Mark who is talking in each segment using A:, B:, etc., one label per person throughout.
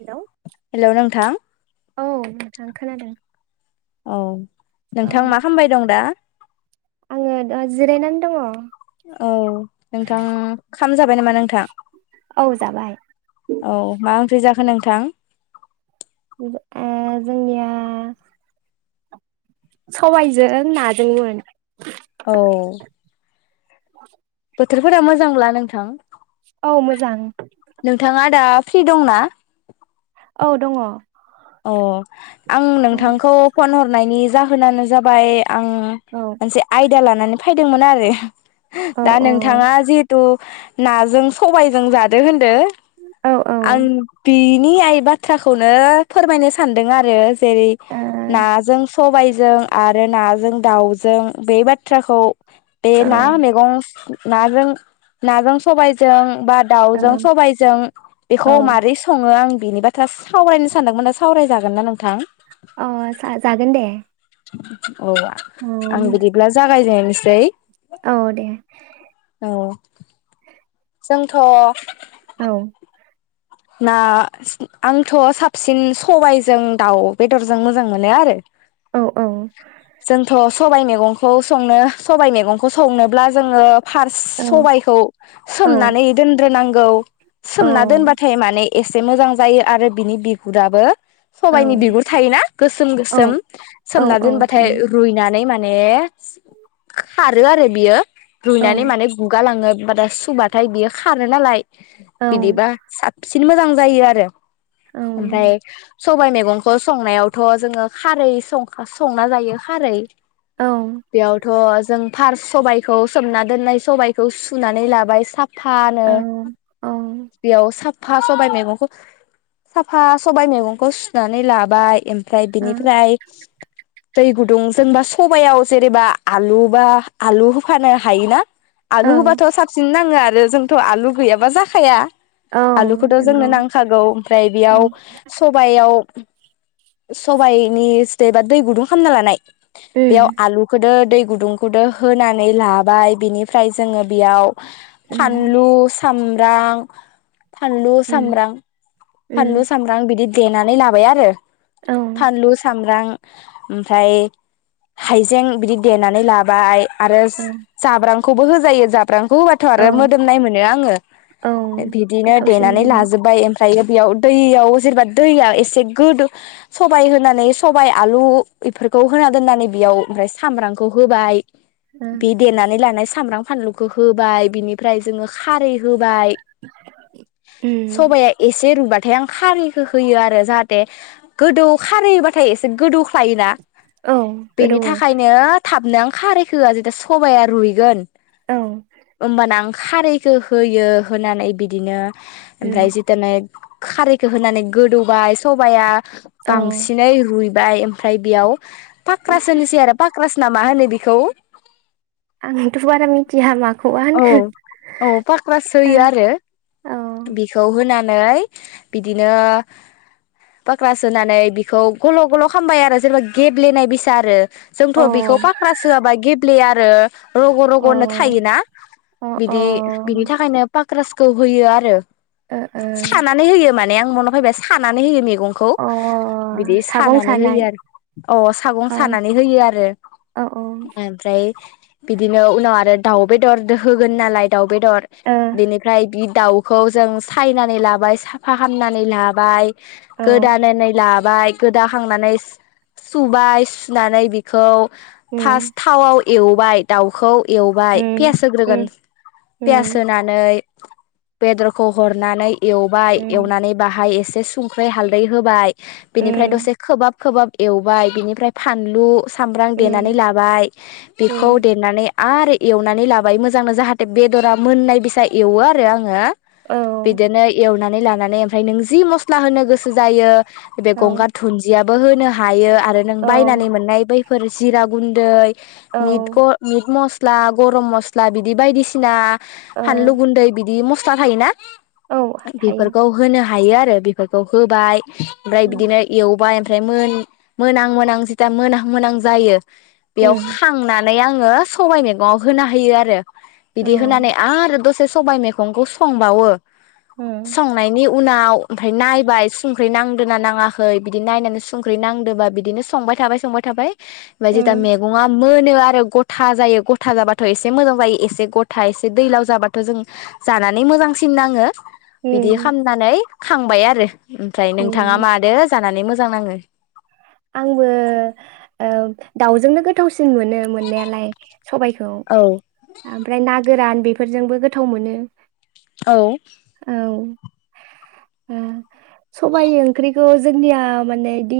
A: Hello
B: hello नोंथां।
A: औ नोंथां खोनादों।
B: औ।
A: औ
B: नोंथां मा खामबाय दं दा?
A: आङो दा जिरायनानै दङ?
B: औ नोंथांं खाम जाबाय नामा नोंथां
A: औ जाबाय
B: औ मा ओंख्रि जाखो? हो नोंथां?
A: जोंनिया सबायजों नाजोंमो।
B: औ।
A: [inaudible]
B: बोथोरफोरा मोजांब्ला नोंथां?
A: औ मोजां।
B: नोंथाङा दा फ्रि दंना?
A: औ दङ।
B: अ आं
A: औ
B: नोंथांखौ फन हरनायनि जाहोनानो जाबाय आं
A: औ
B: मोनसे आयदा लानानै फैदोंमोन आरो।
A: औ
B: दा नोंथाङा जिहेतु नाजों सबायजों जादो होनदो
A: औ ओ
B: आं बि नि आइ बाथ्राखौनो फोरमायनो सानदों आरो जेरै
A: औ
B: नाजों सबायजों आरो नाजों दाउजों बे बाथ्राखौ बे ना मैगं नाजों नाजों सबायजों बा दाउजों
A: औ
B: सबायजों बेखौ
A: औ
B: माबारै सङो आं बेनि बाथ्रा सावरायनो सानदोंमोना सावरायजागोनना नोंथां?
A: अ जागोन दे।
B: औ
A: औ
B: आं बिदिब्ला जागायजेननो। सै।
A: औ दे।
B: जोंथ।
A: औ।
B: ना [unintelligible] आंथ' साबसिन सबायजों दाउ बेदरजों मोजां मोनो आरो।
A: औ औ
B: जोंथ' स सबाइ मैगंखौ संनो सबाइ मैगंखौ संनोब्ला जोङो। फार्स
A: औ
B: सबायखौ सोमनानै दोनद्रोनांग औ।
A: औ
B: सोमना दोनबाथ माने एसे मोजां जायो आरो बिनि बिगुराबो। सबायाइनि बिगुर थायोना गोसोम
A: औ
B: गोसोम
A: औ
B: सोमना
A: औ
B: दोनबाथाय
A: थायो
B: रुइनानै मान ने खारो आरो बियो।
A: औ
B: रुयनानै माने गुगालाङो। [unintelligible] सुबाथाय बियो खारो नालाय।
A: औ
B: बिदिबा। साबसिन मोजां जायो आरो।
A: औ
B: ओमफ्राय सबाइ मेगंखौ संनायाव। थ' जोङो खारै संखा- संना जायो खारै। बेयावथ' जों। फार्स सबायाइखौ सोमना दोननाय सबायखौ सुनानै लाबाय साफ फानो।
A: औ औ
B: साफा सबाय मैखौ साफा सबाय मैगंखौ सुनानै लाबाय एम फ्राय
A: ओ
B: बिनिफ्राय। गुदुं जोंबा सबयाव जेनेबा आलु बा आलु होफानो हायोना। आलु
A: ओं
B: बाथ' साबसिनना। जोङो आरो जोंथ' आलु गैयाबा जाखाया।
A: औ
B: आलुखौथ' जोंनो
A: नंगौ
B: नांखागौ ओमफ्राय
A: ओं उम
B: बेयाव सबयाव। सबाइनि स्टेबा दै गुदुं खालामना लानाय। बेयाव आलुखौदो। दै गुदुंखौदो होनानै लाबाय बिनिफ्राय जोङो बेयाव।
A: उम
B: फानलु साम [unintelligible] फानलु सामब्रां फानलु सामब्रां बिदि। देनानै लाबाय आरो।
A: उम औ
B: फानलु सामब्रां। ओमफ्राय हाइजें बिदि देनानै लाबाय। आरोस साब्रांखौबो होजायो जाब ब्रांखौ होबाथ'
A: औ
B: आरो मोदोमनाय मोनो आङो
A: औ
B: बिब बिदिनो
A: गोथावसिन
B: देनानै
A: जायो
B: लाजोब्बाय ओम ओमफ्रायो बेयाव दैयाव जेनेबा दैया एसे गोदो सबाइ होनानै सबाइ आलु बेफोरखौ होना दोननानै बेयाव ओमफ्राय सामब्रामखौ होबाय
A: ओ
B: बे देनानै लानाय सामब्राम फानलुखो होबाय बिनिफ्राय जोङो खारै होबाय
A: उम
B: सबाइया एसे रुबाद थाय आं खारैखो होयो आरो जाहाथे गोदौ खारैबाथाय एसे गोदौख्लायोना
A: औ
B: बेनि
A: गोदौवो
B: थाखायनो थाब नों खारैखो होया जेदा सबाइया रुयगोन
A: औ
B: ओमबा नांग खारैखो होयो होनानै बिब दिनो ओमफ्राय
A: उम
B: जितानै खारैखो होनानै गोदौबाय सबाइया
A: औ
B: बांसिनैयै रुयब बाय ओमफाय बेयाव पाकक्रास होनिसै आरो पाकक्रास ब्ला मा होनो बिखौ?
A: आंथ' बारा मिथिया माख
B: औ औ पाकख्रास होयो आरो बिखौ होनान नै बिदिनो पाकक्रास होनानै बिखौ गल' गल' खामबाय आरो जेनेबा गेब्लेनाय बिसा आरो
A: ओ
B: जोंथ'
A: औ
B: बेखौ पाकक्रास होयाबा गेब फ्लेयो आरो रग' रग'नो थायोना?
A: अ
B: बिदि बिनि थाखायनोब पक्रासखौ होयो आरो।
A: अ अ
B: खानानै होयो मा नेयां मनफायबाय सानानै होयो मेगं गंखौ
A: ओ
B: बिदि
A: अ सागं
B: सानानै
A: सानाय
B: होयो आरो अ सागं
A: अ औ
B: सानानै होयो आरो
A: औ
B: एमफ्राय बिदिनो उनाव आरो दाउ बेदर होगोन नालाय दाउब बेदर
A: ओ
B: बेनिफ्राय बिड दाउखौ जों सायनानै लाबाय साफा खालामामनानै लाबाय
A: औ
B: गोदानानै ला बाय गोदाखांनानै सुबाय सुनानै बेखौ फार्स्ट
A: उम
B: थावाव एवबाय दाउखौ एवबाय
A: उम
B: पियास होग्रोगोन
A: उम
B: पियास
A: उम
B: होनानै बेदरखौ हरनानै एवबाय
A: उम
B: एवनानै बाहाय ए एसे संख्रै हालदै होबाय बिनिफ्राय
A: उम
B: दसे खोबाब खोबाब एवबाय बिनिफ्राय फानलु सामब्राम देनानै
A: उम
B: लाबाय बेखौ
A: उम
B: देनानै आरो एवना ननै लाबाय मोजां जाहाथे बेदरा मोननाय बेसा एवो आरो आङो
A: औ
B: बिदिनो एवना एवनानै लानानै ओमफ्राय नों जि मस्ला होनो गोसो जायो बे
A: औ
B: गंगार धुनन्जिया बो होनो हायो आरो नों
A: औ
B: बायनानै मोननाय बैफोर जिरा गुन्दै मिद ग
A: औ
B: मिद मस्ला ला गरम मस्ला बिदि बायदिसिना
A: ओ
B: बानलु गुन्दै बिदि म बाहायोना
A: औ थायो
B: बेफोरखौ होनो हा हायो आरो बेफोरखौ होबाय ओमफ्राय
A: उम
B: बिदिनो एवबाय ओमफ्राय मोन मोनहां मोनहां जिथिथा मोनहां मोनहां जायो बेयाव
A: उम
B: खांनानै नै आङो सबबाय मैगं होना होयो आरो
A: औ
B: बिदि होनानै आरो दसे सबायाइ मैगंखौ संबावो
A: उम
B: संनायनि उनाव उनाव ओमफ्राय नायबाय संख्रि नांदोंना नाङाखै बिदि नायनानै संख्रि नांदोबा बिदिनो संबाय थाबाय संबाय थाबाय ओमफ्राय जेता
A: उम
B: मेगंआ मोनो आरो गथा जायो गथ गथा जाबाथ' एसे मोजां जायो एसे गथा एसे दैलाव जाबाथ' जों जानानै मोजांसिन नाङो। बिदि
A: उम
B: खामनानै खांबाय आरो। ओमफ्राय नोंथाङा
A: उम
B: मादो जानानै मोजां मोजां नाङो?
A: आंबो ओ दाउजोंनो गोथावसि मोन मोननायालाय सबायखौ
B: औ
A: ओमफ्राय ना गोरान बेफोरजोंबो गोथाव मोनो।
B: औ
A: औ। सबाय ओंख्रिखौ जोंनिया माने दि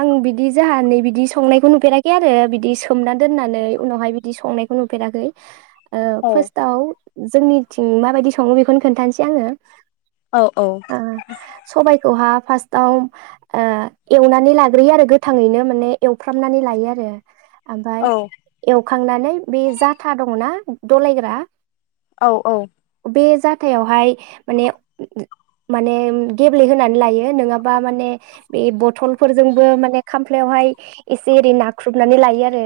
A: आं बिदि जाहा नै बिदि संनायखौ नुफेराखै आरो बिदि सोमना दोननानै उनावहाय बिदि संनायखौ नुफेराखै। ओ
B: औ
A: फास्ताव जोंनिथिं माबायदि सङो बेखौनो खोनथानोसै आङो।
B: औ औ।
A: खौहा फास्टाव एवनानै ओ ला ग्रोयो आरो गोथांङैनो माने एवफ्रामनानै लायो आरो। ओमफाय
B: औ
A: एव सुखांनानै बे जाथा दंना दलायग्रा
B: औ औ।
A: बे जाथायावहाय माने माने गेब्लेहोनानै लायो नङाबा माने बे बथलफोर जोंबो माने खामफ्लायावहाय एसे एरै नाख्रुबनानै लायो आरो।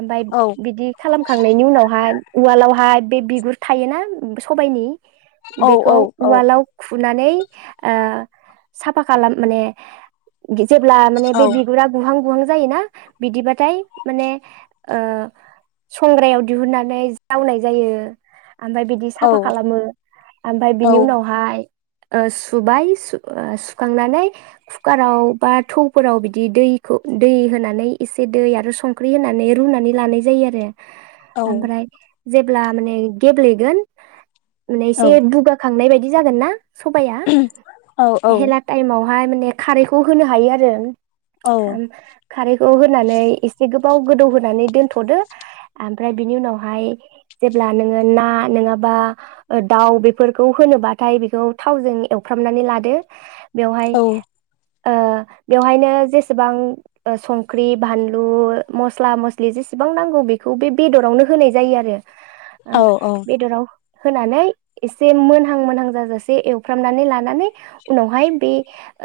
A: ओमफाय
B: औ
A: बिदि खालामखांनायनि उनावहाय उवालावहाय बे बिगुर थायोना सबायाइनि बेखौ
B: औ
A: उवलााव खु फुनानै ओ साफा खालाम माने जेब्ला माने बे
B: औ
A: बिगुरा गुहां गुहां जायोना बिदिबाथाय माने ओ संग्रायाव दिहुननानै जावनाय जायो ओमफाय बिदि साफा खालामो ओमफाय बिनि उनावहाय ओ सुबाय‌ सु ओ सुखांनानै कुकाराव बा थौफोराव बिदि दैखौ दै होनानै एसे दै आरो संख्रि होनानै रुनानै लानाय जायो आरो।
B: औ
A: ओमफ्राय जेब्ला माने गेब्लेगोन माने एसे बुगाखांनाय बाय दि जागोन ना सबाइया?
B: औ
A: हेला टाइमाव बाय माने खारैखौ होनो हायो
B: औ
A: आरो खारैखौ होनानै एसे गो बाव गोदौ होनानै दोनथ'दो ओमफ्राय बिनि उनावहाय जेब्ला नोङो ना नङाबा ओ दाउ बेफोरखौ होनोबाथाय बेखौ थावजों एवफ्रामनानै लादो। बेवहाय
B: औ
A: ओ बेवहायनो जेसेबां ओ संख्रि बानलु मस्ला मस्लि जेसेबां नांगौ बेखौ बे बेदरावनो होनाय जायो आरो।
B: औ
A: ओमफ बेदराव होनानै एसे मोनहां मोनहां जाजासे एवफ्रामनानै लानानै उनावहाय बे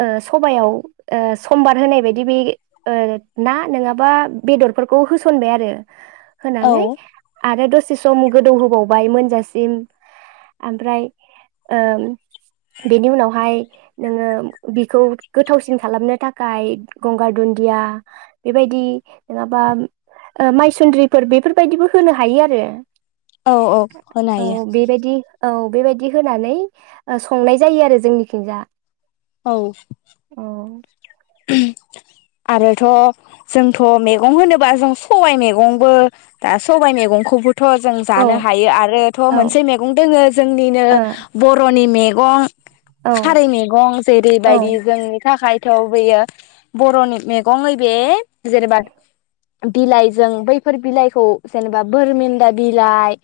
A: ओ सबायाव ओ समबार होनाय बायदि बे ओ ना नङाबा बेदरफोरखौ होसनबाय आरो।
B: औ
A: होनानै आरो दसे सम गोदौहोबावबाय मोनजासिम ओमफ्राय ओ बेनि उनावहाय नोङो बिखौ गोथावसिन खालामनो थाखाय गंगार दुन्दिया बेबायदि नङाबा ओ मायसुन्द्रिफोर बेफोरबायदिबो होनो हायो आरो।
B: औ औ होनो
A: औ
B: हायो।
A: बेबायदि औ बेबायदि होनानै ओ संनाय जायो आरो जोंनिखिंजा।
B: औ।
A: औ।
B: आरोथ' जोंथ' मैगं होनोबा जों सबाइ मैगंबो दा सबाइ मैगंखौबो थ' जों
A: औ
B: जानो हायो आरो थ'
A: औ
B: मोनसे मेगं दोङो जोंनिनो बर'नि मे गं
A: ओ
B: खारै मैगं
A: औ
B: जेरैबायदि जोंनि थाखाय थौ बैयो बर'नि मैगङै बे जेनोबा बिलाइजों बैफोर बिलाइखौ जेनोबा बोरमेन्दा बिलाइ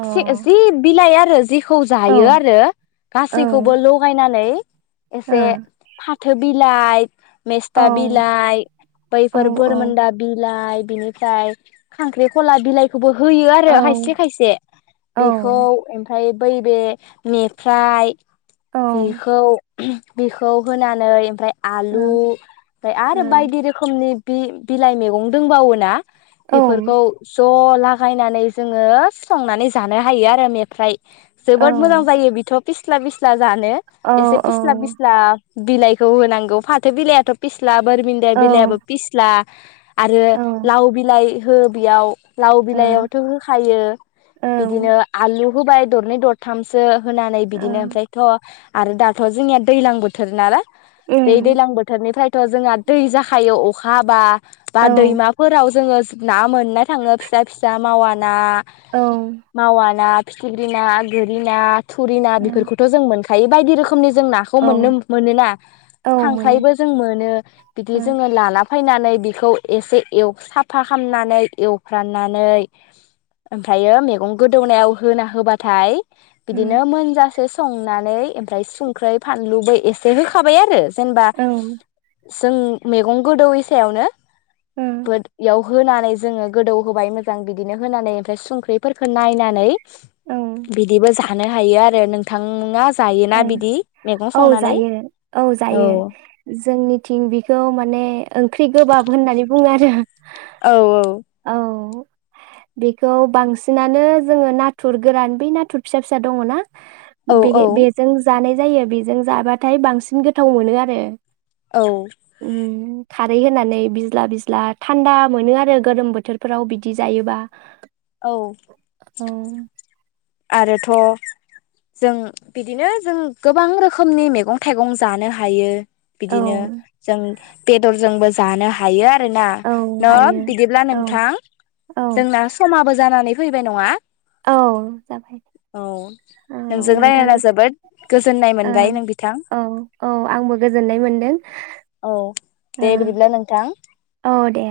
A: औ
B: जि बिलाइया रो जिख खौ
A: अ
B: जायो
A: औ
B: आरो
A: औ
B: गासैखौबो
A: ओ
B: लगायनानै एसे फा थो बि लायथ
A: औ
B: मेस्था बिलाइ
A: औ
B: बैफोर बोरमोनदा बिलाइ बिनिफ्राय खांख्रिख'ला बिलाइखौबो होयो आरो खायसे खायसे बेखौ
A: औ
B: ओमफाय बैबे मेफ्राय
A: औ
B: बेखौ बेखौ होनानै फ्राय आलु
A: औ
B: ओमफाय
A: ओ
B: आरो बायदि रोखोमनि बि बिलाइ मैगं दोंबावोना?
A: औ
B: बेफोरखौ ज'थ लागायनानै जोङो संनानै जानो हायो आरो मेफ्राय
A: औ
B: जोबोद मोजां जायो बिथ' पिस्ला बिस्ला जानो
A: औ
B: एसे
A: औ
B: फिस्ला फिस्ला बिलाइ खौ‌ होनांगौ फाथो बिलाइथ' फिस्लाब बोरमिदाय
A: औ
B: बिलायाबो फिसला आरो
A: औ ओ
B: लाव बिलाइ हो बेयाव लाव
A: औ
B: बिलाइयावथ' होखायो बिदिनो आलु हबाय दरनै दरथामसो। होनानै बिदिनो ओमफ्रायथ' आरो दाथ' जोंनिया दैलां बोथोर नालाय। दै
A: ओम
B: दैलां बोथोरनिफ्राय थ' जोंहा दै जाखायो अखा हाबा। बा
A: औ
B: दैमाफोराव जोङो ना मोननाय थाङो फिसा फिसा मावा ना।
A: औ
B: मावा ना। फिथिग्रि ना, गोरि ना थुरिना बिफोरखौथ' जों मोनखा हायो बायदि रोख खोमनि जों नाखौ मोननो मोनोना।
A: औ मोनो
B: खांख्राइबो जों मोनो बिदि
A: ओ
B: जों लाला फायनानै बेखौ एसे एल साफा खामनानै एवफ्रानानै ओमफ्रायो मेगं गोदौनायाव होना होबाथाय बिदिनो मोन जास एसे संनानै ओमफ्राय सुंख्रै फानलुबो एसे होखा थाबाय आरो जेनबा जों मेगं गोदौैयि सायावनो इयाव होनानै जोङो गोदौ होबाय मोजां बिदिनो होनानै ओमफ्राय संख्रिफोरखौ नायनानै
A: ओ
B: बिदि बो जा थानो हायो आरो नोंथाङा जायोना
A: औ
B: बिदि मेगं
A: औ
B: संनानै
A: जायो औ जायो जोंनिथिं बिखौ माने ओंख्रि गोबाब होननानै बुङो आरो। जाहा
B: औ औ
A: बेखौ बांसिनानो जोङो नाथुर गोरान बै नाथुर फिसा फिसा दङना
B: औ
A: बेगे बे
B: औ
A: जानाय जायो बेजों जाबाथाय बांसिन गोथाव मोनो आरो।
B: औ
A: उम खारै होनानै बिज्ला बिज्ला थान्दा मोनो आरो गोरोम बोथोरफोराव बिदि जायोबा
B: औ
A: औ
B: आरोथ' जों बिदिनो जों गोबां रोखोमनि मेगं थाइगं जानो हायो।
A: औ
B: बिदिनो जों बेदरजोंबो जानो हायो आ रोना
A: औ हायो
B: न बिदिब्ला
A: औ
B: नोंथां
A: औ
B: जोंना समाबो जानानै फै फैबाय नङा
A: औ जाबाय
B: औ
A: औ
B: नोंजों रायज्लायना
A: नोंथांजों
B: जोबोद गोजोननाय
A: ओं
B: मोनबाय नों बिथां
A: औ औ आंबो गोजोननाय मोनदों
B: औ
A: ओ
B: दे बिदिब्ला नोंथां
A: औ दे